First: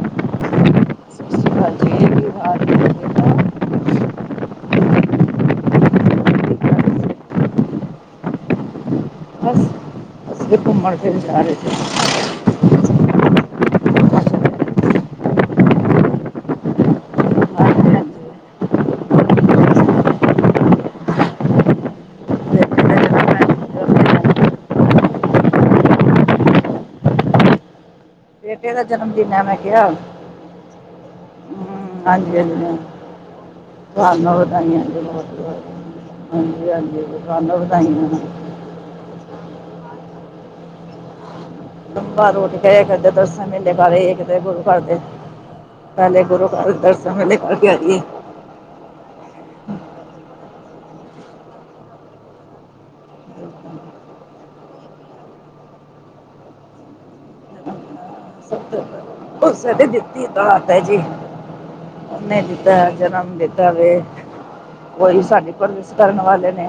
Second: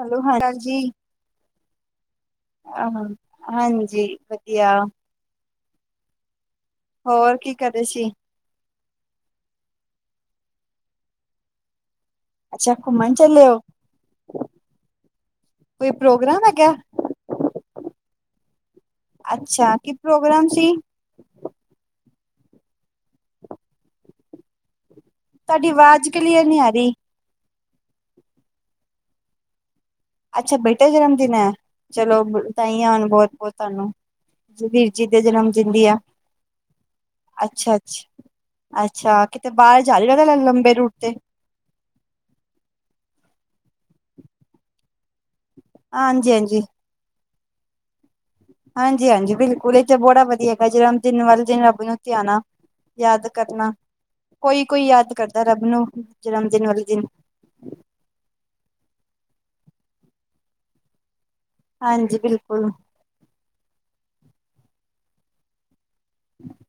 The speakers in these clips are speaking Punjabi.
ਹੈਲੋ ਹਾਂ ਜੀ ਸਤਿ ਸ਼੍ਰੀ ਅਕਾਲ ਜੀ ਮੇਰੀ ਆਵਾਜ਼ ਆਹ ਠੀਕ ਹਾਂਜੀ ਵਧੀਆ। ਆ ਠੀਕ ਆ ਤੁਸੀਂ? ਹੋਰ ਕੀ ਕਰਦੇ ਸੀ। ਬਸ ਜੀ ਘੁੰਮਣ ਫਿਰ ਜਾ ਰਹੇ ਸੀ। ਅੱਛਾ ਘੁੰਮਣ ਚੱਲੇ ਉ, ਕੋਈ ਪ੍ਰੋਗਰਾਮ ਹੈਗਾ। ਹਾਂਜੀ ਹਾਂਜੀ ਅੱਛਾ ਕੀ ਪ੍ਰੋਗਰਾਮ ਸੀ? ਬੇਟੇ ਦਾ ਜਨਮ ਤੁਹਾਡੀ ਆਵਾਜ਼ ਕਲੀਅਰ ਨੀ ਆ ਰਹੀ। ਬੇਟੇ ਦਾ ਜਨਮਦਿਨ ਹੈ ਮੈਂ ਕਿਹਾ। ਅੱਛਾ ਬੇਟਾ ਜਨਮਦਿਨ ਹੈ। ਚਲੋ ਹਾਂਜੀ ਹਾਂਜੀ ਤਾਂ ਮੈਂ ਆਉਣ ਬਹੁਤ-ਬਹੁਤ ਤੁਹਾਨੂੰ ਵੀਰ ਜੀ ਦੇ ਜਨਮ ਦਿਨ ਦੀਆ। ਹਾਂਜੀ-ਹਾਂਜੀ ਤੁਹਾਨੂੰ ਵਧਾਈਆਂ ਨੇ। ਅੱਛਾ ਕਿਤੇ ਬਾਹਰ ਜਾਏਗਾ ਤੇ ਲੰਬੇ ਰੂਟ ਤੇ। ਲੰਬਾ ਰੂਟ ਕੇ ਕਰਦੇ ਦਸਾਂ ਮਹੀਨੇ ਬਾਰੇ ਏ ਤੇ ਗੁਰੂ ਘਰ ਦੇ। ਹਲੇ ਹਾਂਜੀ ਗੁਰੂ ਹਾਂਜੀ ਘਰ [unintelligible] ਹਾਂਜੀ ਹਾਂਜੀ ਬਿਲਕੁਲ ਇਹ ਤੇ ਬੜਾ ਵਧੀਆ ਹੈਗਾ ਜਿ ਦਿਨ ਵਾਲੇ ਦਿਨ ਰੱਬ ਨੂੰ ਧਿਆਨਾ। ਯਾਦ ਕਰਨਾ ਕੋਈ-ਕੋਈ ਯਾਦ ਕਰਦਾ ਰੱਬ ਨੂੰ ਜਨਮ ਦਿਨ ਵਾਲੇ ਦਿਨ। [unintelligible] ਉਸੇ ਨੇ ਦਿੱਤੀ ਦਾਤ ਹੈ ਜੀ ਹਾਂਜੀ ਉਹਨੇ ਬਿਲਕੁਲ ਦਿੱਤਾ। ਜਨਮ ਦਿੱਤਾ ਵੇ ਉਹੀ ਸਾਡੀ ਪਰਵਿਸ਼ ਕਰਨ ਵਾਲੇ ਨੇ।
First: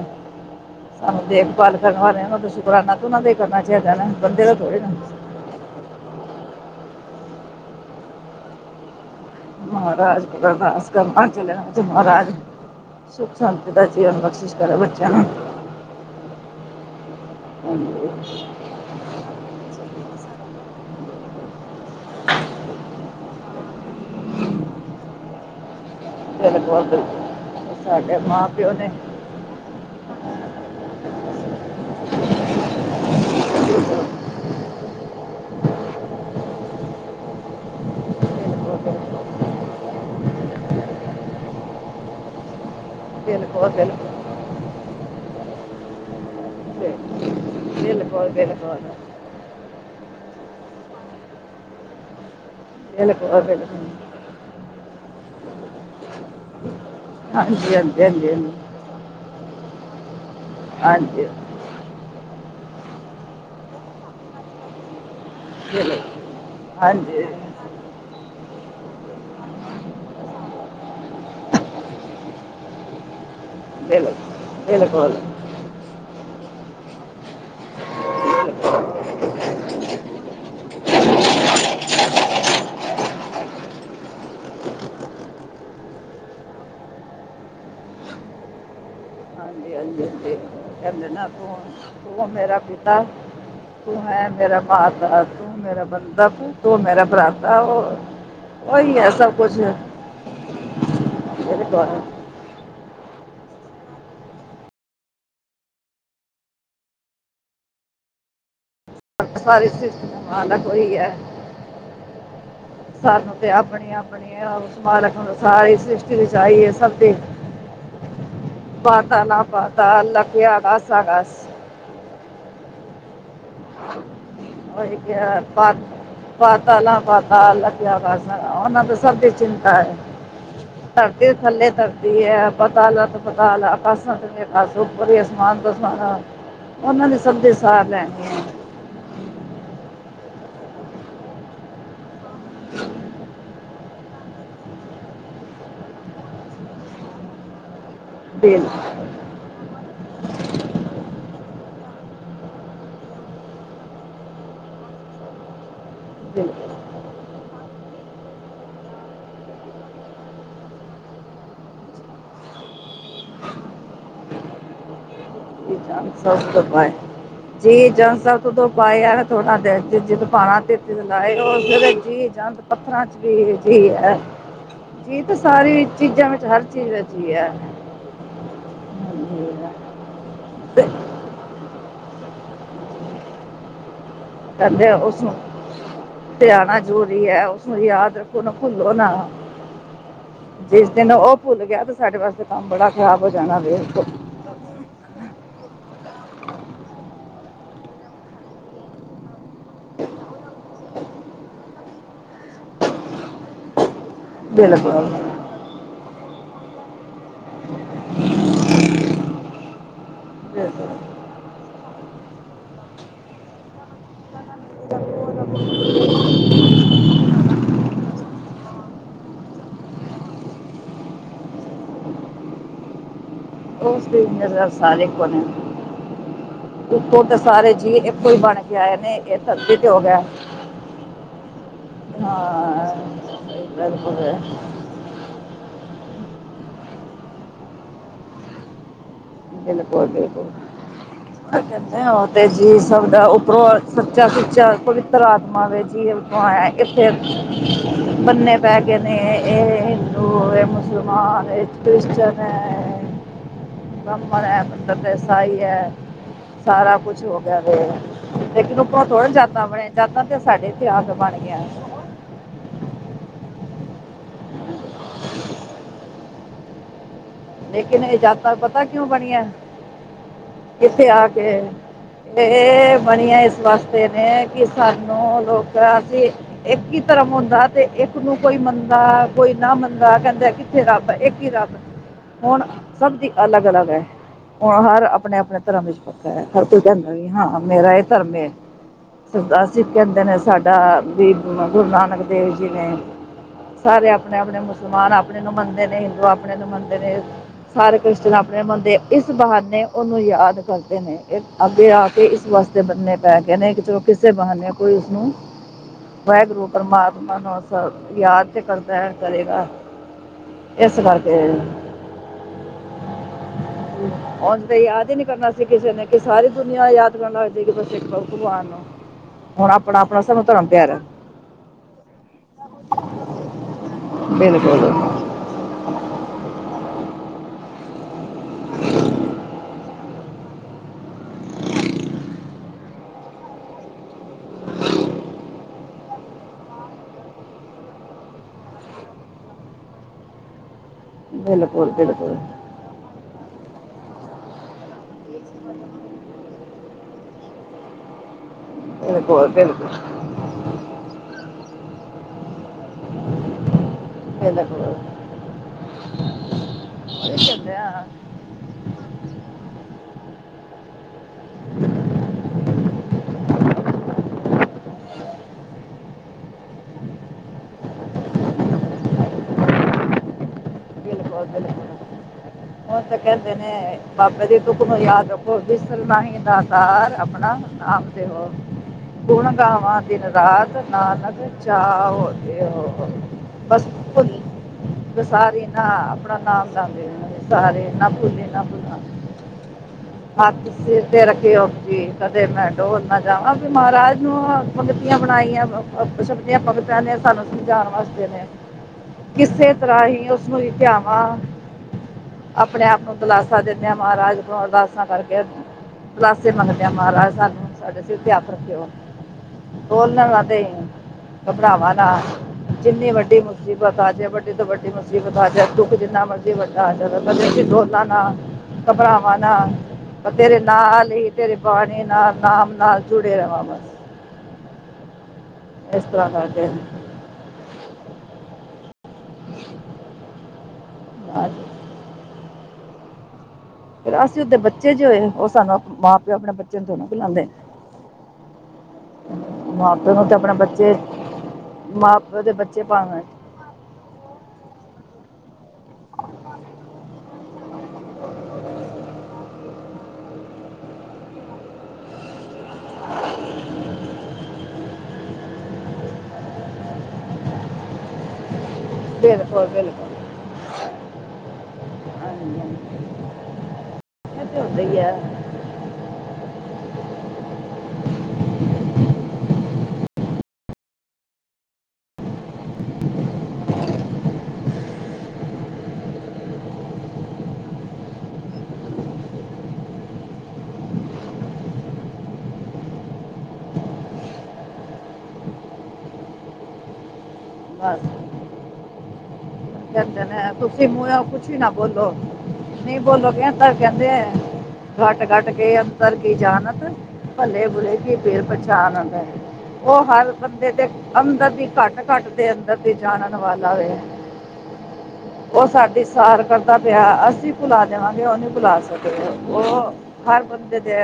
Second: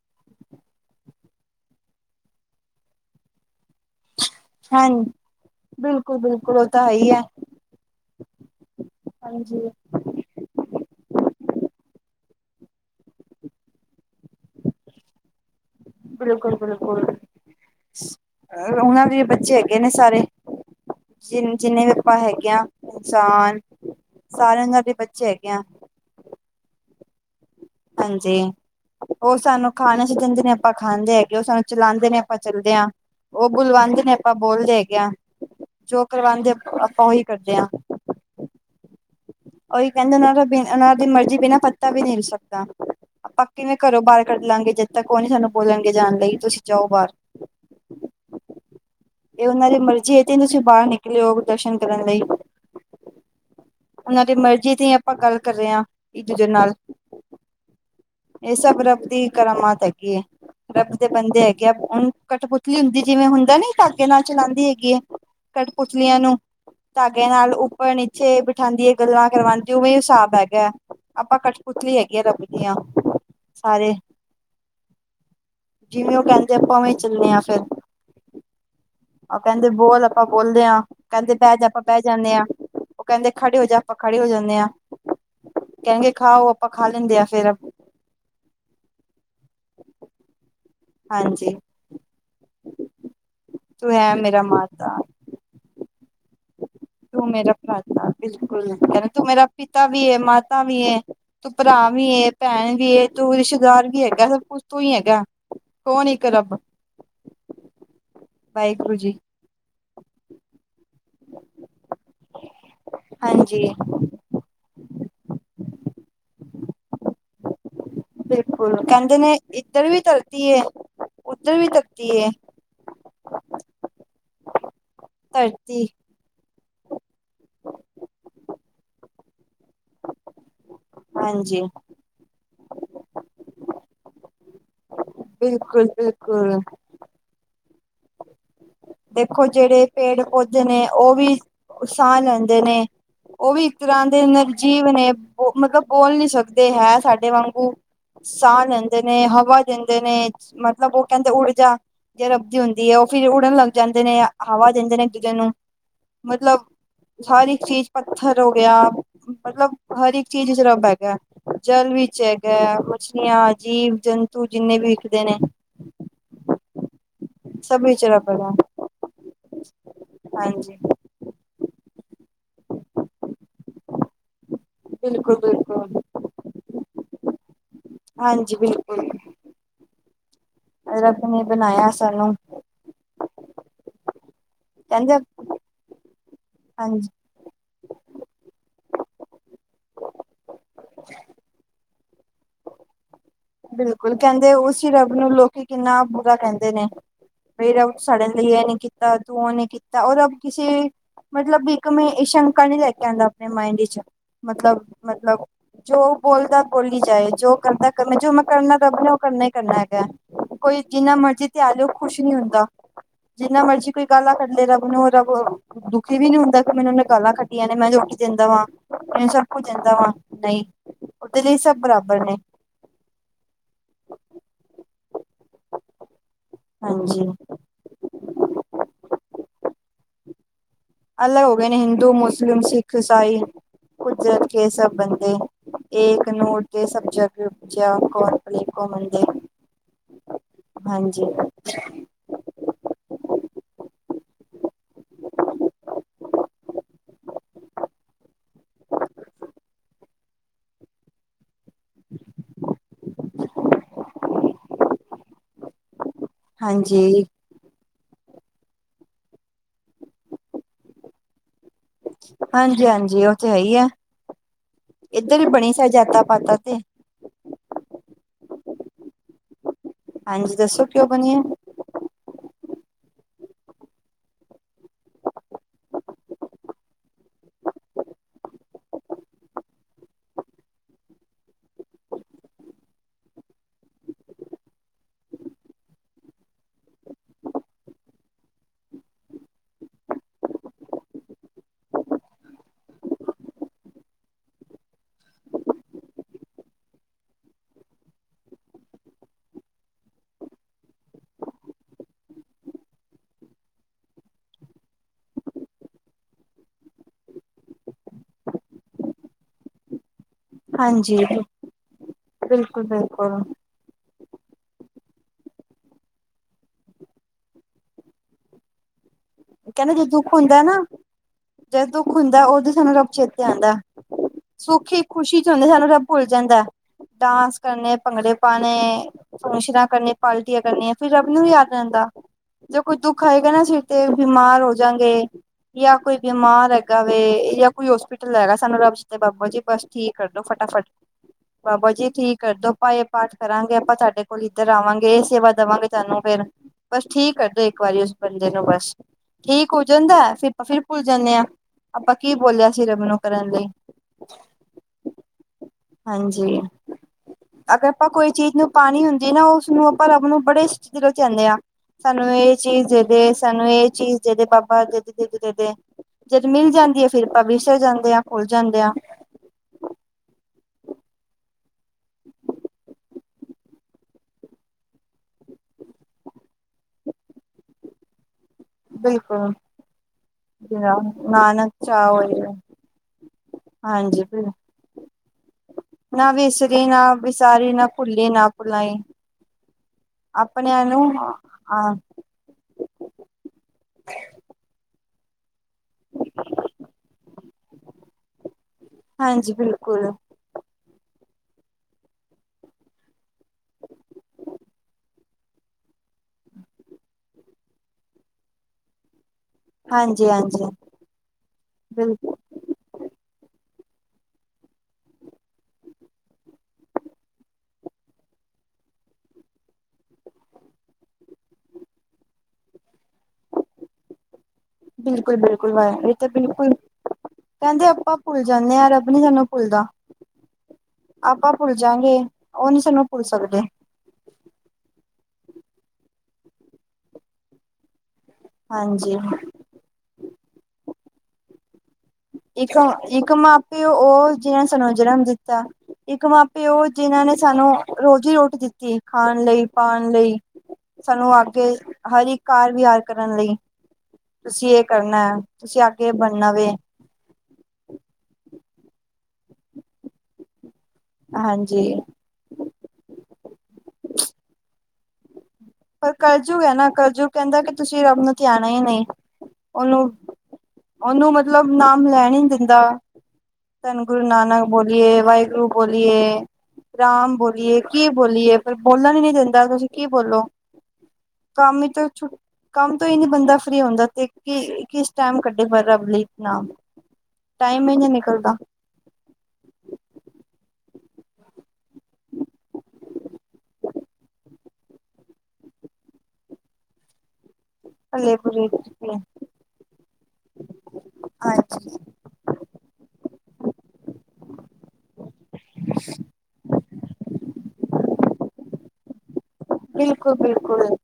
ਸਾਨੂੰ ਦੇਖਭਾਲ ਕਰਨ ਵਾਲੇ ਨਾਂ ਦਾ ਸ਼ੁਕਰਾਨਾ ਤਾਂ ਉਹਨਾ ਦਾ ਹੀ ਕਰਨਾ ਚਾਹੀਦਾ ਨਾ ਬੰਦੇ ਦਾ ਥੋੜੀ ਨਾ। ਬਿਲਕੁਲ-ਬਿਲਕੁਲ ਉਹ ਤਾਂ ਹੈ ਹੀ ਹੈ ਹਾਂਜੀ। ਮਹਾਰਾਜ ਅਰਦਾਸ ਕਰਨਾ ਚਲ ਮਹਾਰਾਜ ਸੁੱਖ ਸ਼ਾਂਤੀ ਦਾ ਜੀਵਨ ਬਖਸ਼ਿਸ਼ ਕਰੇ ਬੱਚਿਆਂ ਨੂੰ। ਬਿਲਕੁਲ-ਬਿਲਕੁਲ ਹਾਂਜੀ ਉਹਨਾਂ ਦੇ ਬੱਚੇ ਹੈਗੇ ਨੇ ਸਾਰੇ। ਜਿ ਜਿੰਨੇ ਵੀ ਆਪਾਂ ਹੈਗੇ ਆ ਇਨਸਾਨ ਸਾਰਿਆਂ ਘਰ ਦੇ ਬੱਚੇ ਹੈਗੇ ਆ। ਸਾਡੇ ਹਾਂਜੀ ਮਾਂ ਪਿਓ ਨੇ ਉਹ ਸਾਨੂੰ ਖਾਣ ਵਾਸਤੇ ਦਿੰਦੇ ਨੇ ਆਪਾਂ ਖਾਂਦੇ ਹੈਗੇ ਉਹ ਸਾਨੂੰ ਚਲਾਉਂਦੇ ਨੇ ਆਪਾਂ ਚੱਲਦੇ ਹਾਂ। ਉਹ ਬੁਲਵਉਂਦੇ ਨੇ ਆਪਾਂ ਬੋਲਦੇ ਹੈਗੇਆ ਜੋ ਕਰਵਾਉਦੇ ਆਪਾਂ ਉਹੀ ਕਰਦੇ ਹਾਂ। ਉਹੀ ਕਹਿੰਦੇ ਨੇ ਉਹਨਾਂ ਦਾ ਬਿ ਉਹਨਾਂ ਦੀ ਮਰਜੀ ਬਿਨਾਂ ਪੱਤਾ ਵੀ ਨਿਲ ਸਕਦਾ ਦਿਲ ਆਪਾਂ ਕੋਲ ਕਿਵੇਂ ਦਿਲ ਦਿਲ ਕੋਲ ਦਿਲ ਘਰੋ ਬਾਹਰ ਕੱਢ ਲਾਂਗੇ ਜਦ ਤੱਕ ਉਹ ਨੀ ਸਾਨੂੰ ਬੋਲਣਗੇ ਜਾਣ ਲਈ ਤੁਸੀਂ ਜਾਓ ਬਾਰ। ਦਿਲ- [unintelligible] ਇਹ ਉਹਨਾਂ ਦੀ ਮਰਜ਼ੀ ਇਹ ਤੇ ਤੁਸੀਂ ਬਾਹਰ ਨਿਕਲੇ ਹੋ ਦਰਸ਼ਨ ਕਰਨ ਲਈ। [unintelligible] ਉਹਨਾਂ ਦੀ ਮਰਜ਼ੀ ਤੇ ਆਪਾਂ ਗੱਲ ਕਰ ਰਹੇ ਹਾਂ ਇੱਕ ਦੂਜੇ ਨਾਲ। ਹਾਂਜੀ-ਹਾਂਜੀ, ਹਾਂਜੀ। ਇਹ ਸਭ ਰੱਬ ਦੀ ਕਰਾਮਾਤ ਹੈਗੀ ਹੈ ਰੱਬ ਦੇ ਹਾਂਜੀ ਬੰਦੇ ਹੈ ਹੁਣ ਕਠਪੁਤਲੀ ਹੁੰਦੀ ਜਿਵੇਂ ਹੁੰਦਾ ਨੀ ਧਾਗੇ ਨਾਲ ਚਲਾਉਂਦੀ ਹੈਗੀ ਹੈ। ਕਠਪੁਤਲੀਆਂ ਬਿਲਕੁਲ ਨੂੰ ਹਾਂਜੀ ਧਾਗਿਆਂ ਨਾਲ ਉੱਪਰ ਨੀਚੇ ਉੱਠਾਦੀ ਏ ਗੱਲਾਂ ਕਰਵਾਦੀ ਉਵੇਂ ਹਿਸਾਬ ਹੈਗਾ ਆਪਾਂ ਕਠਪੁਤਲੀਆਂ ਹੈਗੀ ਰੱਬ ਦੀਆਂ। ਸਾਰੇ [unintelligible] ਬਿਲਕੁਲ। ਜਿਵੇਂ ਉਹ ਕਹਿੰਦੇ ਆਪਾਂ ਉਵੇਂ ਚੱਲਦੇ ਆ ਫੇਰ। ਉਹ ਕਹਿੰਦੇ ਬੋਲ ਆਪਾਂ ਬੋਲਦੇ ਆ ਕਹਿੰਦੇ ਬਹਿ ਜਾ ਆਪਾਂ ਬੈ ਜਾਨੇ ਹਾਂ। ਉਹ ਕਹਿੰਦੇ ਖੜੇ ਹੋ ਜਾ ਆਪਾਂ ਖੜੇ ਹੋ ਜਾਨੇ ਆ ਕਹਿੰਦੇ ਖਾਓ ਆਪਾਂ ਖਾ ਲੈਂਦੇ ਆ ਫੇਰ। ਹਾਂਜੀ-ਹਾਂਜੀ, ਹਾਂਜੀ। ਕਹਿੰਦੇ ਨਾ ਹਾਂਜੀ ਤੂੰ, ਤੂੰ ਮੇਰਾ ਪਿਤਾ ਤੂੰ ਹੈ ਮੇਰਾ ਮਾਤਾ ਤੂੰ ਮੇਰਾ ਬੰਦਾ ਤੂੰ, ਤੂੰ ਮੇਰਾ ਭਰਾਤਾ। ਉਹੀ ਕ ਹੈ ਤੂੰ ਸਭ ਮੇਰਾ ਕੁਝ ਪਿਤਾ ਵੀ ਏ, ਮਾਤਾ ਵੀ ਏ, ਤੂੰ ਭਰਾ ਬਿਲਕੁਲ ਵੀ ਏ। ਭੈਣ ਵੀ ਐ। ਤੂੰ ਰਿਸ਼ਤੇਦਾਰ ਵੀ ਹੈਗਾ ਸਭ ਕੁਛ ਤੋਂ ਹੀ ਹੈਗਾ ਕੌਣ ਇੱਕ ਰੱਬ- ਵਾਹਿਗੁਰੂ ਜੀ। ਸਾਰੀ ਸ੍ਰਿਸ਼ਟੀ ਦਾ ਮਾਲਕ ਉਹੀ ਹੈ। ਸਾਨੂੰ ਤੇ ਹਾਂਜੀ ਆਪਣੀ ਆਪਣੀ ਉਸ ਮਾਲਕ ਨੂੰ ਸਾਰੀ ਸ੍ਰਿਸ਼ਟੀ ਰਚਾਈ ਆਈ ਐ ਸਭ ਦੀ ਬਿਲਕੁਲ ਕਹਿਦੇ ਨੇ ਇਧਰ ਪਾਤਾ ਵੀ ਅੱਲਾ ਧਰਤੀ ਕਿਆ ਐ। ਗਾਸਾ ਗਾਸ ਉਧਰ ਧਰਤੀ ਏ- ਧਰਤੀ [unintelligible] ਪਾਤਾਲਾ ਪਾਤਾਲਾ [unintelligible] ਉਹਨਾਂ ਤਾਂ ਸਭ ਦੀ ਚਿੰਤਾ ਐ। ਧਰਤੀ ਹਾਂਜੀ ਥੱਲੇ ਧਰਤੀ ਐ। ਪਤਾਲਾ ਪਤਾਲਾ ਆਕਾਸ਼ ਆਕਾਸ਼ ਉਪਰ ਈ ਅਸਮਾਨ ਬਿਲਕੁਲ ਸਾਰਾ। [unintelligible] ਉਹਨਾਂ ਨੇ ਸਭ ਦੀ ਸਾਰ ਲੈਣੀ। ਦੇਖੋ ਜਿਹੜੇ ਪੇੜ ਪੌਦੇ ਨੇ ਉਹ ਵੀ ਸਾਹ ਲੈਂਦੇ ਨੇ ਓ ਵੀ ਤਰ੍ਹਾਂ ਦੇ ਨਰਜੀਵ ਨੇ ਮਤਲਬ ਬੋਲ ਨੀ ਸਕਦੇ ਹੈ ਸਾਡੇ ਵਾਂਗੂ ਸਾਹ ਦਿਲ ਲੈਂਦੇ ਨੇ, ਹਵਾ ਦਿੰਦੇ ਨੇ ਮਤਲਬ ਉਹ ਕਹਿੰਦੇ ਊਰਜਾ ਜੇ ਰੱਬ ਦੀ ਹੈ। ਉਹ ਫਿਰ ਉੜਨ ਲੱਗ ਜਾਂਦੇ ਨੇ ਹਵਾ ਦਿੰਦੇ ਨੇ ਇਕ ਦੂਜੇ ਨੂੰ ਦਿਲ ਮਤਲਬ ਹਰ ਇੱਕ ਚੀਜ਼ ਪੱਥਰ ਹੋ ਗਿਆ ਮਤਲਬ ਹਰ ਇਕ ਚੀਜ਼ ਵਿੱਚ ਰੱਬ ਹੈਗਾ ਜਲ ਵਿਚ ਹੈਗਾ, ਮੱਛਲੀਆਂ ਜੀਵ ਜੰਤੂ ਜਿੰਨੇ ਵੀ ਵਿੱਖਦੇ ਨੇ [unintelligible] [unintelligible] ਪਾਣਾ ਸਭ ਤੇ- [unintelligible] ਵਿੱਚ ਰੱਬ ਹੈਗਾ ਹਾਂਜੀ ਚੰਦ ਪੱਥਰਾਂ 'ਚ ਵੀ ਜੀ ਹੈ। ਜੀ ਤਾਂ ਬਿਲਕੁਲ ਸਾਰੀ ਬਿਲਕੁਲ ਚੀਜ਼ਾਂ ਵਿੱਚ ਹਰ ਚੀਜ਼ ਵਿੱਚ ਈ ਐ। ਹਾਂਜੀ ਬਿਲਕੁਲ- [unintelligible] ਰੱਬ ਨੇ ਬਣਾਇਆ ਸਾਨੂੰ ਕਹਿੰਦੇ ਉਸਨੂੰ ਧਿਆਨਾ ਹਾਂਜੀ ਜ਼ਰੂਰੀ ਐ। ਯਾਦ ਰੱਖੋ ਓਹਨੂੰ ਭੁਲੋ ਨਾ- ਜਿਸ ਦਿਨ ਉਹ ਭੁੱਲ ਗਿਆ ਤੇ ਸਾਡੇ ਵਾਸਤੇ ਕੰਮ ਬੜਾ ਖ਼ਰਾਬ ਹੋ ਜਾਣਾ ਵੇਖੋ ਕਹਿਦੇ ਉਸੀ ਰੱਬ ਨੂੰ ਲੋਕੀ ਕਿੰਨਾ ਬੁਰਾ ਕਹਿਦੇ ਨੇ- ਵੀ ਰੱਬ ਤੂੰ ਸਾਡੇ ਲਈ ਏ ਨੀ ਕੀਤਾ ਤੂੰ ਓ ਨੀ ਕੀਤਾ ਔਰ ਰੱਬ ਕਿਸੇ ਮਤਲਬ ਇੱਕ ਸ਼ੰਕਾ ਨੀ ਲੈ ਕੇ ਆਂਦਾ ਆਪਣੇ ਮਾਇੰਡ 'ਚ- ਬਿਲਕੁਲ ਮਤਲਬ-ਮਤਲਬ ਜੋ ਬੋਲਦਾ ਬੋਲੀ ਜਾਏ ਜੋ ਕਰਦਾ ਜੋ ਮੈ ਕਰਨਾ ਰੱਬ ਨੇ ਓ ਕਰਨਾ ਹੀ ਕਰਨਾ ਹੈਗਾ ਕੋਈ ਬਿਲਕੁਲ। ਜਿੰਨਾ ਮਰਜੀ ਧਿਆ ਲਏ ਓ ਖੁਸ਼ ਨੀ ਹੁੰਦਾ ਜਿੰਨਾ ਮਰਜ਼ੀ ਕੋਈ ਗਾਲਾ ਕਡਲੇ ਰੱਬ ਨੂੰ ਰੱਬ ਦੁਖੀ ਵੀ ਨੀ ਹੁੰਦਾ ਕਿ ਮੈਨੂੰ ਨ ਗਾਲਾ ਕਡੀਆਂ ਨੇ ਮੈਂ ਰੋਟੀ ਦਿਦਾ ਵਾ ਮੈਨ ਸਭ ਕੁਛ ਦਿਦਾ ਵਾ ਨਹੀ ਉਹਦੇ ਲਈ ਸਭ ਬਰਾਬਰ ਨੇ ਸਾਰੇ ਕੋਣ ਇਕੋ ਹਾਂਜੀ ਤਾਂ ਸਾਰੇ ਜੀਅ ਇਕੋ ਹੀ ਬਣੇ ਇਹਨੇ ਇਹ ਸਬਕੁਛ ਹੋ ਗਿਆ। ਅਲੱਗ ਹੋ ਗਏ ਨੇ ਹਿੰਦੂ, ਮੁਸਲਿਮ, ਸਿੱਖ, ਹਾਂ ਈਸਾਈ ਬਿਲਕੁਲ ਕੁਦਰਤ ਕੇ ਸਭ ਬੰਦੇ ਏਕ ਨੂਰ ਤੇ ਸਭ ਜਗ ਉਪਜਿਆ ਕੌਣ ਭਲੇ ਕੋਣ ਮੰਦੇ। ਬਿਲਕੁਲ- ਬਿਲਕੁਲ ਹਾਂਜੀ। ਤੇ ਜੀ ਸਭ ਦਾ ਉਪਰੋ ਸੱਚਾ ਸੁੱਚਾ ਪਵਿਤਰ ਆਤਮਾ ਦੇ ਜੀ ਇਥੇ ਬੰਨੇ ਪੈ ਗਏ ਨੇ ਇਹ ਹਿਦੂ ਇਹ ਮੁਸਲਮਾਨ ਐ। ਕ੍ਰਿਸਚਨ ਏ। [inaudible] ਬ੍ਰਾਹਮਣ ਹੈ। ਤੇ ਇਸਾਈ ਹੈ ਸਾਰਾ ਕੁਛ ਹਾਂਜੀ, ਲੇਕਿਨ ਉਰ ਥੋੜਾ ਯਦਾ ਬਣਿਆ ਯਦਾ ਤੇ ਸਾਡੇ ਇਤਿਹਾਸ ਬਣ ਗਿਆ ਹਾਂਜੀ- ਹਾਂਜੀ ਉਹ ਤੇ ਹੈ ਈ ਏ। ਇਧਰ ਵੀ ਬਣੀ ਸਬ ਜਾਤਾ ਪਾਤਾ ਤੇ ਲੇਕਿਨ ਇਹ ਜਾਤਾਂ ਪਤਾ ਕਿਉਂ ਬਣੀਆਂ, ਹਾਂਜੀ ਦੱਸੋ ਕਿਉਂ ਕਿੱਥੇ ਆ ਬਣੀ ਹੈ ਕੇ ਇਹ ਬਣੀਆਂ ਇਸ ਵਾਸਤੇ ਨੇ, ਕਿ ਸਾਨੂੰ ਲੋਕ ਅਸੀਂ ਇੱਕ ਹੀ ਧਰਮ ਹੁੰਦਾ ਤੇ ਇੱਕ ਨੂੰ ਕੋਈ ਮੰਨਦਾ ਕੋਈ ਨਾ ਮੰਨਦਾ, ਕਹਿੰਦੇ ਕਿੱਥੇ ਰੱਬ ਇੱਕ ਹੀ ਰੱਬ ਹੁਣ, ਸਭ ਦੀ ਅਲੱਗ ਅਲੱਗ ਐ। ਹੁਣ ਹਰ ਆਪਣੇ ਆਪਣੇ ਧਰਮ ਵਿੱਚ ਪੱਕਾ ਏ, ਹਰ ਕੋਈ ਕਹਿੰਦਾ ਵੀ ਹਾਂ ਮੇਰਾ ਇਹ ਧਰਮ ਏ। ਸਰਦਾਰ ਸਿੱਖ ਕਹਿੰਦੇ ਨੇ ਸਾਡਾ ਵੀ ਗੁਰੂ ਨਾਨਕ ਦੇਵ ਜੀ ਨੇ ਸਾਰੇ ਆਪਣੇ ਆਪਣੇ ਮੁਸਲਮਾਨ ਆਪਣੇ ਨੂੰ ਮੰਨਦੇ ਨੇ, ਹਿੰਦੂ ਆਪਣੇ ਨੂੰ ਮੰਨਦੇ ਨੇ। ਸਾਰੇ ਕ੍ਰਿਸ਼ਚਨ ਆਪਣੇ ਮੁੰਨਦੇ, ਇਸ ਬਹਾਨੇ ਉਹਨੂੰ ਯਾਦ ਕਰਦੇ ਨੇ, ਇਹ ਅੱਗੇ ਆ ਕੇ ਇਸ ਵਾਸਤੇ ਬੰਨੇ ਪੈ ਗਏ ਨੇ, ਕਿ ਚਲੋਂ ਕਿਸੇ ਬਹਾਨੇ ਕੋਈ ਉਸਨੂੰ ਵਾਹਿਗੁਰੂ ਪ੍ਰਮਾਤਮਾ ਨੂੰ ਯਾਦ ਤੇ [unintelligible] ਕਰੇਗਾ। ਇਸ ਹਾਂਜੀ ਕਰਕੇ ਬਿਲਕੁਲ ਬਿਲਕੁਲ। [unintelligible] ਉਝ ਤੇ ਯਾਦ ਹੀ ਨੀ ਕਰਨਾ ਸੀ ਕਿਸੇ ਨੇ, ਕਿ ਸਾਰੀ ਦੁਨੀਆਂ ਯਾਦ ਕਰਨਾ ਹੋ ਕਿ ਇੱਕ ਭਗਵਾਨ ਨੂੰ। ਹੁਣ ਕਹਿੰਦਾ ਆਪਣਾ ਜੇ ਆਪਣਾ ਦੁੱਖ ਸਾਨੂੰ ਹੁੰਦਾ ਧਰਮ ਨਾ ਪਿਆਰਾ ਜਦੋਂ ਦੁੱਖ ਹੁੰਦਾ ਉਦੋਂ ਸਾਨੂੰ ਰੱਬ ਚੇਤੇ ਆਉਂਦਾ, ਹੈ। ਬਿਲਕੁਲ ਸੁੱਖੀ ਖੁਸ਼ੀ ਚ ਹੁੰਦੇ, ਸਾਨੂੰ ਸਭ ਭੁੱਲ ਜਾਂਦਾ, ਡਾਂਸ ਕਰਨੇ ਭੰਗੜੇ ਪਾਂਣੇ [unintelligible] ਕਰਨ ਪਾਲਟੀਆਂ ਕਰਨੀਆਂ, ਫਿਰ ਰੱਬ ਨੀ ਉਹ ਯਾਦ ਰਹਿੰਦਾ, ਜ ਕੋਈ ਦੁੱਖ ਆਏਗਾ ਨਾ ਸਿਰ ਤੇ ਬਿਮਾਰ ਹੋ ਜਾਂਗੇ ਜਾਂ ਕੋਈ ਬਿਮਾਰ ਹੈਗਾ ਵੇ ਜਾਂ ਕੋਈ ਹੋਸ ਪੀਟਲ ਹੈਗਾ, ਸਾਨੂੰ ਰੱਬ ਤੇ ਬਾਬਾ ਜੀ ਬਸ ਠੀਕ ਕਰਦੋ, ਫਟਾਫਟ ਬਿਲਕੁਲ ਬਾਬਾ ਜੀ ਬਿਲਕੁਲ ਬਿਲਕੁਲ ਠੀਕ ਕਰਦੋ। ਆਪਾਂ ਇਹ ਪਾਠ ਕਰਾਂਗੇ, ਆਪਾਂ ਸਾਡੇ ਕੋਲ ਇੱਧਰ ਆਵਾਂਗੇ, ਇਹ ਸੇਵਾ ਦੇਵਾਂਗੇ ਸਾਨੂੰ ਫੇਰ। ਬਸ ਠੀਕ ਕਰਦੋ ਇੱਕ ਵਾਰੀ ਉਸ ਬੰਦੇ ਨੂੰ ਬਸ। ਬਿਲਕੁਲ ਠੀਕ ਹੋ ਬਿਲਕੁਲ ਜਾਂਦਾ ਐ, ਫਰ ਫਿਰ ਭੁੱਲ ਜਾਂਦੇ ਆ, ਆਪਾਂ ਕੀ ਬੋਲਿਆਂ ਸੀ ਰੱਬ ਨੂੰ ਕਰਨ ਲਈ। ਹਾਂਜੀ ਇਹ ਕਹਿੰਦੇ ਅਗਰ ਆ ਆਪਾਂ ਕੋਈ ਚੀਜ਼ ਨੂੰ ਪਾਣੀ ਹੁੰਦੀ ਨਾ, ਉਸਨੂੰ ਆਪਾਂ ਰੱਬ ਨੂੰ ਬੜੇ ਚ ਆਹਂਦੇ ਐ [inaudible] ਸਾਨੂੰ ਇਹ ਚੀਜ਼ ਦੇਦੇ, ਸਾਨੂੰ ਇਹ ਚੀਜ਼ ਦੇਦੇ ਬਾਬਾ ਦੇਦੇ ਦੇਦੇ, ਦੇਦੇ। ਜਦ ਮਿਲ ਜਾਂਦੀ ਆ, ਫੇਰ ਆਪਾਂ ਵਿਸਰ ਜਾਂਦੇ ਆ, ਖੁੱਲ ਜਾਂਦੇ ਆ। [inaudible] ਤੇ ਕਹਿੰਦੇ ਨੇ ਬਾਬੇ ਦੇ [unintelligible] ਨੂੰ ਯਾਦ ਰੱਖੋ, ਵਿਸਰ ਨਾਹੀ ਦਾਤਾਰ, ਆਪਣਾ ਨਾਮ ਤੇ ਹੋ ਗੁਣ ਬਿਲਕੁਲ। ਗਾਵਾਂ ਦਿਨ ਰਾਤ, ਨਾਨਕ ਚਾ ਓ ਏ ਹੋ। ਬਸ ਹਾਂਜੀ ਭੁੱਲ ਵਿਸਾਰੀ ਹਾਂ, ਨਾ ਆਪਣਾ ਨਾਮ ਵਿਸਰੀ ਦੇਨਾਂ ਨਾ ਨੇ ਵਿਸਾਰੀ ਵਿਸਾਰੇ ਨਾ ਭੁੱਲੀ ਭੁੱਲ ਨਾ ਭੁਲਾਈ ਭੁੱਲਣਾ। ਹੱਥ ਆਪਣਿਆਂ ਸਿਰ ਨੂੰ ਤੇ ਰੱਖ ਹੋ ਹਾਂ ਜੀ ਮੈਂ ਡੋਲਨਾ ਜਾ [inaudible] ਵਾਂ ਵੀ ਮਹਾਰਾਜ ਨੂੰ ਮਤਲਬ ਬਣਾਈਆਂ ਭਾਗਤਾ ਨੇ ਆਪਾਂ ਪਹਨੇ, ਸਾਨੂੰ ਸਮਝਾਣ ਵਾਸਤੇ ਨੇ [unintelligible] ਹਾਂਜੀ ਕਿਸੇ ਬਿਲਕੁਲ ਤਰ੍ਹਾਂ ਹੀ ਉਸਨੂੰ ਰ ਧਿਆਵਾਂ, ਆਪਣੇ ਆਪ ਨੂੰ ਦਿਲਾਸ ਸਦ ਦੇ ਆ, ਮਹਾਰਾਜ ਨੂੰ ਅਰਦਾਸਾਂ ਕਰਕੇ [unintelligible] ਮੰਗਦੇ ਆ, ਮਹਾਰਾਜ ਸਾਨੂੰ ਸਾਡੇ ਸਿਰ ਤੇ ਹੱਥ ਰੱਖੇਓ। ਡੋਲਣ ਹਾਂਜੀ ਨਾ ਦਈ, ਹਾਂਜੀ ਘਬਰਾਵਾਂ ਨਾ। ਬਿਲਕੁਲ ਜਿੰਨੀ ਵੱਡੀ ਮੁਸੀਬਤ ਆ ਜੇ, ਵੱਡੀ ਤੋਂ ਵੱਡੀ ਮੁਸੀਬਤ ਮੁਸੀਬਤ ਆ ਜਾਵੇ, ਦੁੱਖ ਜਿੰਨਾ ਮਰਜ਼ੀ ਵੱਡਾ ਆ ਜਾਵੇ ਬਾਬਾ ਕੱਦੇ ਡੋਲਾ ਨਾ ਘਬਰਾਵਾਂ ਨਾ। ਤੇਰੇ ਨਾਲ ਹੀ, ਤੇਰੇ ਬਾਣੀ ਨਾਲ, ਨਾਮ ਨਾਲ ਜੁੜੇ ਰਵਾਂ ਬਸ। ਬਿਲਕੁਲ, ਬਿਲਕੁਲ, ਵਾ ਇਸ ਇਹ ਤਾਂ ਤਰ੍ਹਾਂ ਕਰਦੇ ਬਿਲਕੁਲ, ਨੇ ਕਹਿੰਦੇ ਆਪਾਂ ਭੁੱਲ ਜਾਂਦੇ ਆ, ਰੱਬ ਰਬ ਨੀ ਸਾਨੂੰ ਭੁੱਲਦਾ, ਨਾ ਆਪਾਂ ਜੀ। ਭੁੱਲ ਜਾਵਾਗੇ, ਉਹ ਨੀ ਸਾਨੂੰ ਭੁੱਲ ਸਕਦੇ। ਫੇਰ ਅਸੀਂ ਉਹਦੇ ਬੱਚੇ ਜੋ ਹੋਏ, ਉਹ ਸਾਨੂੰ ਮਾਂ ਪਿਓ ਆਪਣੇ ਬੱਚਿਆਂ ਨੂੰ ਤੋਂ ਨਾ ਭੁੱਲਾਉਂਦੇ। ਹਾਂਜੀ ਮਾਂ ਪਿਓ ਨੂੰ ਤੇ ਆਪਣਾ ਬੱਚੇ, ਮਾਂ ਪਿਓ ਦੇ ਇੱਕ ਬੱਚੇ ਭਾਵੇਂ ਇੱਕ ਮਾਂ- ਪਿਓ ਉਹ, ਜਿੰਨੇ ਸਾਨੂੰ ਜਨਮ ਦਿੱਤਾ। ਇੱਕ ਮਾ ਪਿਉ ਉਹ ਜਿੰਨਾਂ ਨੇ ਸਾਨੂੰ ਰੋਜ਼ੀ- ਰੋਟੀ ਦਿੱਤੀ ਖਾਣ ਲਈ, ਪਾਉਣ ਲਈ ਸਾਨੂੰ ਆ ਕੇ ਹਰ ਇੱਕ ਕਾਰ ਵਿਹਾਰ ਕਰਨ ਲਈ ਤੁਸੀਂ ਇਹ ਕਰਨਾ ਹੈ, ਤੁਸੀਂ ਅੱਗੇ ਬਣਨਾ ਵ ਬਿਲਕੁਲ- ਬਿਲਕੁਲ ਹਾਂਜੀ ਹਾਂਜੀ-ਹਾਂਜੀ, ਇਹ ਤੇ ਹੁੰਦਾ ਹੀ ਆ ਪਰ ਕਰਜੂ ਹੈ ਨਾ, ਕਰਜੂ ਕਹਿੰਦਾ ਕਿ ਤੁਸੀਂ ਰੱਬ ਨੂੰ ਧਿਆਉਣਾ ਹੀ ਨਹੀਂ ਉਹਨੂੰ ਉਹਨੂੰ ਮਤਲਬ ਨਾਮ ਲੈਣ ਹੀ ਦਿੰਦਾ ਧਨ ਗੁਰੂ ਨਾਨਕ ਬੋਲੀਏ, ਵਾਹਿਗੁਰੂ ਬੋਲੀਏ ਰਾਮ ਬੋਲੀਏ ਕੀ ਬੋਲੀਏ ਫਿਰ ਬੋਲਣ ਹੀ ਨੀ ਦਿੰਦਾ ਤੁਸੀਂ ਕੀ ਬੋਲੋ ਕੰਮ ਤਾਂ ਛੁਟ ਕੰਮ ਤੋਂ ਹੀ ਨਹੀ ਬੰਦਾ ਫਰੀ ਹੁੰਦਾ ਤੇ, ਕਿਸ ਟਾਈਮ ਕੱਢੇ ਫਿਰ ਰੱਬ ਲਈ ਟਾਈਮ ਹੀ ਬਸ ਨਹੀਂ ਨਿਕਲਦਾ ਕਹਿੰਦੇ ਤੁਸੀਂ ਮੂੰਹੋ ਕੁਛ ਵੀ ਨਾ ਬੋਲੋ, ਨਹੀਂ ਬੋਲੋ ਤਾਂ ਕਹਿੰਦੇ ਕੱਟ ਕੱਟ ਕੇ ਅੰਤਰ ਕੀ ਜਾਨਤ, ਭਲੇ ਬੁੇ ਕੀ ਭੱਲੇ ਫੇਰ ਬੁਰੇ ਪਚਾਣ ਆਉਂਦਾ ਹੈ, ਉਹ ਹਰ ਬੰਦੇ ਦੇ ਅੰਦਰ ਦੀ ਹਾਂਜੀ ਘੱਟ- ਘੱਟ ਦੇ ਅੰਦਰ ਤੇ ਜਾਣਨ ਵਾਲਾ ਹੋਇਆ ਉਹ ਸਾਡੀ ਸਾਰ ਕਰਦਾ ਪਿਆ, ਅਸੀਂ ਭੁਲਾ ਦੇਵਾਂਗੇ ਉਹ ਨਹੀਂ ਬੁਲਾ ਸਕਦੇ ਉਹ ਬਿਲਕੁਲ ਹਰ ਬੰਦੇ ਬਿਲਕੁਲ ਤੇ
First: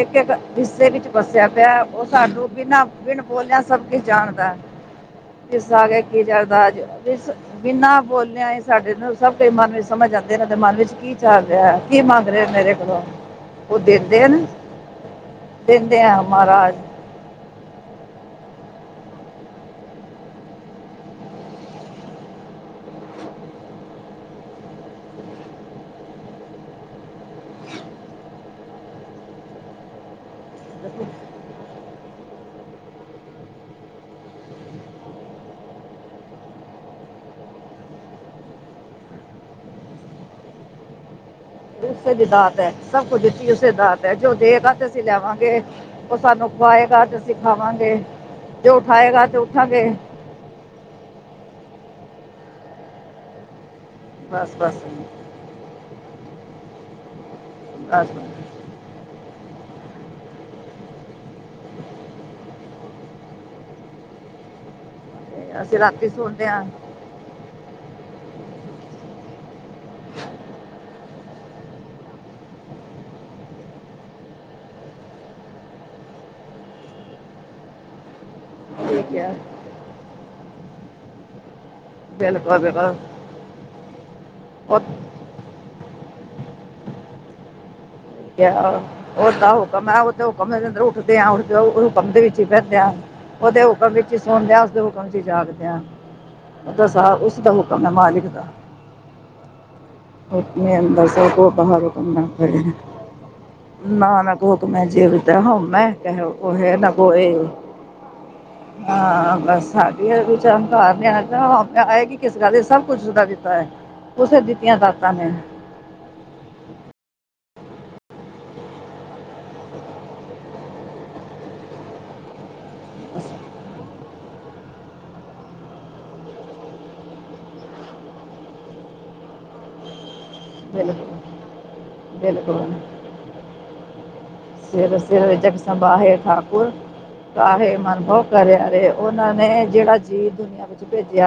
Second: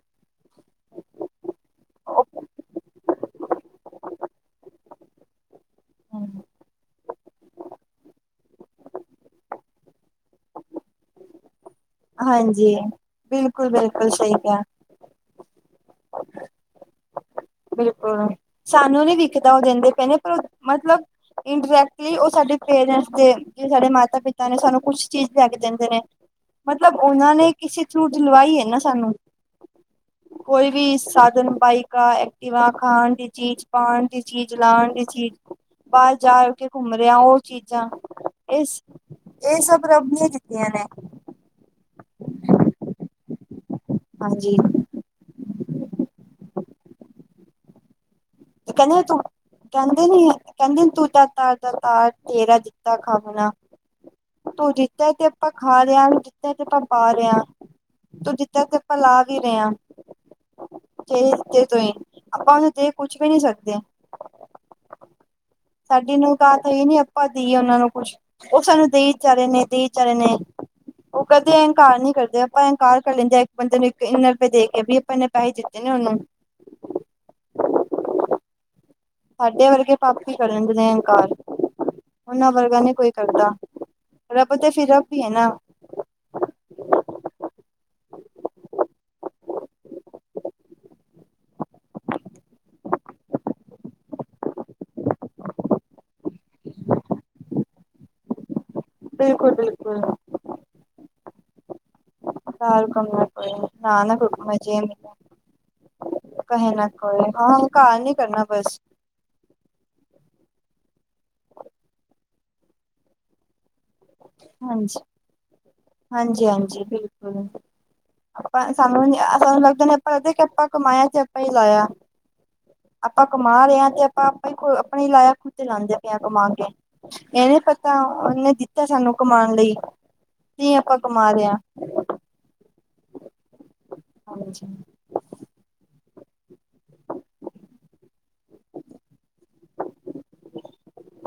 ਇੱਕ- ਇੱਕ ਹਿੱਸੇ ਵਿੱਚ ਵਸਿਆ ਪਿਆ, ਉਹ ਸਾਨੂੰ ਬਿਨਾਂ ਬਿਨ ਬੋਲਿਆ ਸਭ ਕਿ ਜਾਣਦਾ [inaudible] ਇਸ ਕੇ ਕੀ ਕਰਦਾ ਅੱਜ, ਬਿਨਾਂ ਬੋਲਿਆ ਸਾਡੇ ਨੂੰ ਸਭ ਕੁ ਮਨ ਵਿੱਚ ਸਮਝ ਆਉਂਦੇ, ਇਹਨਾਂ ਦੇ ਮਨ ਵਿੱਚ ਕੀ ਚੱਲ ਰਿਹਾ, ਕੀ ਮੰਗ ਰਹੇ ਮੇਰੇ ਹਾਂਜੀ ਕੋਲੋਂ, ਬਿਲਕੁਲ ਉਹ ਬਿਲਕੁਲ ਦਿੰਦੇ ਆ ਸਹੀ ਨਾ ਕਿਹਾ ਦਿੰਦੇ ਆ ਮਹਾਰਾਜ ਬਿਲਕੁਲ, ਸਾਨੂੰ ਨੀ ਵਿਖਦਾ ਤਾਂ ਉਹ ਦਿੰਦੇ ਪਏ ਪਰ ਮਤਲਬ ਇੰਡਰੈਕਟਲੀ ਉਹ ਸਾਡੇ ਪੇਰੈਂਟਸ ਦੇ ਜੇ ਸਾਡੇ ਮਾਤਾ ਪਿਤਾ ਨੇ, ਸਾਨੂੰ ਕੁਛ ਚੀਜ਼ ਲੈ ਕੇ ਦਿੰਦੇ ਨੇ ਮਤਲਬ ਉਹਨਾਂ ਨੇ ਕਿਸੇ ਥਰੂ ਦਿਲਵਾਈ ਹੈ ਨਾ ਸਾਨੂੰ ਕੋਈ ਵੀ ਸਾਧਨ ਬਾਈ ਕਾ ਦੀਵਾ ਖਾਣ ਦੀ ਚੀਜ਼, ਪਾਉਣ ਦੀ ਚੀਜ਼, ਲਾਉਣ ਦੀ ਚੀਜ਼ ਬਾਹਰ ਜਾ ਕੇ ਘੁੰਮ ਰਿਹਾ ਉਹ ਚੀਜ਼ਾਂ, ਇਸ ਇਹ ਸਭ ਰੱਬ ਦੀਆਂ ਕੀਤੀਆਂ ਨੇ ਉਸੇ ਵੀ ਦਾਤ ਹੈ ਸਭ ਕੁਝੀ ਉਸੇ ਦਾਤ ਹੈ ਜੋ ਹਾਂਜੀ ਦੇਗਾ ਤੇ ਅਸੀਂ ਲਵਾਂਗੇ, ਉਹ ਸਾਨੂੰ ਖਵਾਏਗਾ, ਅੱਜ ਅਸੀਂ ਖਾਵਾਂਗੇ ਜੇ ਤੇ ਕਹਿੰਦੇ ਤੂੰ ਉਠਾਏਗਾ ਤੇ ਉੱਠਾਂਗੇ ਕਹਿੰਦੇ ਨੀ ਕਹਿੰਦੇ ਤੂੰ ਤਾਂ ਤਾਰ ਦਾ ਤਾਰ ਤੇਰਾ ਦਿੱਤਾ ਖਾਣਾ ਬਸ ਤੂੰ ਬਸ ਦਿੱਤਾ ਤੇ ਆਪਾਂ ਖਾ ਰਹਾ ਜਿੱਥਾਂ ਆਪਾਂ ਪਾ ਰਹੇ ਹਾਂ ਬਸ ਤੂੰ ਤੇ ਜਿੱਦਾਂ ਆਪਾਂ ਲਾ ਵੀ ਰਹੇ ਹਾਂ ਹਤੇ ਤੋਂ ਹੀ ਆਪਾਂ ਉਹਨੂੰ ਜ ਕੁਝ ਪੁਛ ਵੀ ਨਹੀਂ ਸਕਦੇ [unintelligible] ਸਾਡੀ ਨੂੰ ਸੁਣਦੇ ਤਾਂ ਹਾਂ ਨੀ ਆਪਾਂ ਦੇਈਏ ਉਹਨਾਂ ਨੂੰ ਕੁਛ ਉਹ ਸਾਨੂੰ ਦੇਈ ਵਿਚਾਰੇ ਨੇ ਦੇਈ ਵਿਚਾਰੇ ਨੇ ਉਹ ਕਦੇ ਇਨਕਾਰ ਨਹੀਂ ਕਰਦੇ ਆਪਾਂ ਇੰਕਾਰ ਕਰ ਲੈਂਦੇ ਆ ਇੱਕ ਬੰਦੇ ਨੂੰ ਇੱਕ ਇੰਨਾ ਰੁਪਏ ਦੇ ਕੇ ਵੀਹ ਨੇ ਪੈਸੇ ਦਿੱਤੇ ਨੇ ਉਹਨੂੰ [unintelligible] ਕਿਹਾ ਸਾਡੇ ਵਰਗੇ ਪਾਪ ਕਰਨ ਦੇ ਅੰਕਾਰ ਉਹਨਾਂ ਬਿਲਕੁਲ ਵਰਗਾ ਨੇ ਬਿਲਕੁਲ ਕੋਈ ਕਰਦਾ ਰੱਬ ਤੇ ਉਹ ਫਿਰ ਰੱਬ ਹੀ ਹੈ ਨਾ ਉਹਦਾ ਹੁਕਮ ਹੈ ਉਹ ਹੁਕਮ ਉੱਠਦੇ ਆ ਹੁਕਮ ਦੇ ਵਿੱਚ ਹੀ ਬਿੰਦਿਆ ਉਹਦੇ ਹੁਕਮ ਵਿੱਚ ਹੀ ਸੁਣਦੇ ਆਂ ਉਸਦੇ ਹੁਕਮ ਚ ਜਾਗਦਿਆਂ ਉਹ ਸਾ ਉਸ ਦਾ ਹੁਕਮ ਹੈ ਮਾਲਿਕ ਦਾ ਬਿਲਕੁਲ ਬਿਲਕੁਲ ਉਹਣੇ ਅੰਬਰਸਰ ਕੋ ਬਾਹਰ ਕਰਨਾ ਕਾਰ ਹੁਕਮ ਨਾ ਕੋਈ ਨਾਨਕ ਨਾ ਕੋ ਹੁਕਮ ਮੈਂ ਜੇ ਤੇ ਹਉਮੈ ਮੈਂ ਕੁ ਕਹੇ ਨਾ ਕੋ ਕੋਈ ਹਾਂ ਅਹੰਕਾਰ ਨੀ ਕਰਨਾ ਬਸ ਹਾਂ ਬਸ ਇਹ ਕੀ ਚਾਹੁੰਦਾ ਨੇ ਹੈਗਾ ਆਪ ਆਏ ਕਿ ਕਿਸ ਗੱਲ ਸਭ ਕੁਝਦਾ ਦਿੱਤਾ ਹੈ ਦਿੱਤੀਆਂ ਹਾਂਜੀ ਦਾਤਾਂ ਨੇ ਹਾਂਜੀ ਹਾਂਜੀ ਬਿਲਕੁਲ ਆਪਾਂ ਸਾਨੂੰ ਸਾਨੂੰ ਲੱਗਦਾ ਨੇ ਆਪਾਂ ਕਿ ਆਪਾ ਕਮਾਇਆ ਤੇ ਆਪਾਂ ਹੀ ਲਾਇਆ ਆਪਾਂ ਕਮਾ ਰਹੇ ਹਾਂ ਤੇ ਆਪਾਂ ਆਪਣੇ ਲਾਇਕ ਖੁ ਤੇ ਲਾਉਂਦੇ ਪਏਆਂ ਕਮਾ ਕੇ ਇਹਨੇ ਪਤਾ ਉਹਨੇ ਦਿੱਤਾ ਸਾਨੂੰ ਕਮਾਉਣ ਲਈ ਤੇ ਹੈਲੋ ਆਪਾਂ ਕਮਾ ਰਹੇ ਹਾਂ ਹੈਲੋ ਕਰੋਨਾ ਹਾਂਜੀ। ਸਵੇਰ ਸਵੇਰ ਜਗ ਸੰਬਾਹਿ ਠਾਕੁਰ ਕਾਹੇ ਮਨਭੋ ਕਰਿਆ ਰ ਉਹਨਾਂ ਨੇ ਜਿਹੜਾ ਜੀਵ ਦੁਨੀਆਂ ਵਿੱਚ ਭੇਜਿਆ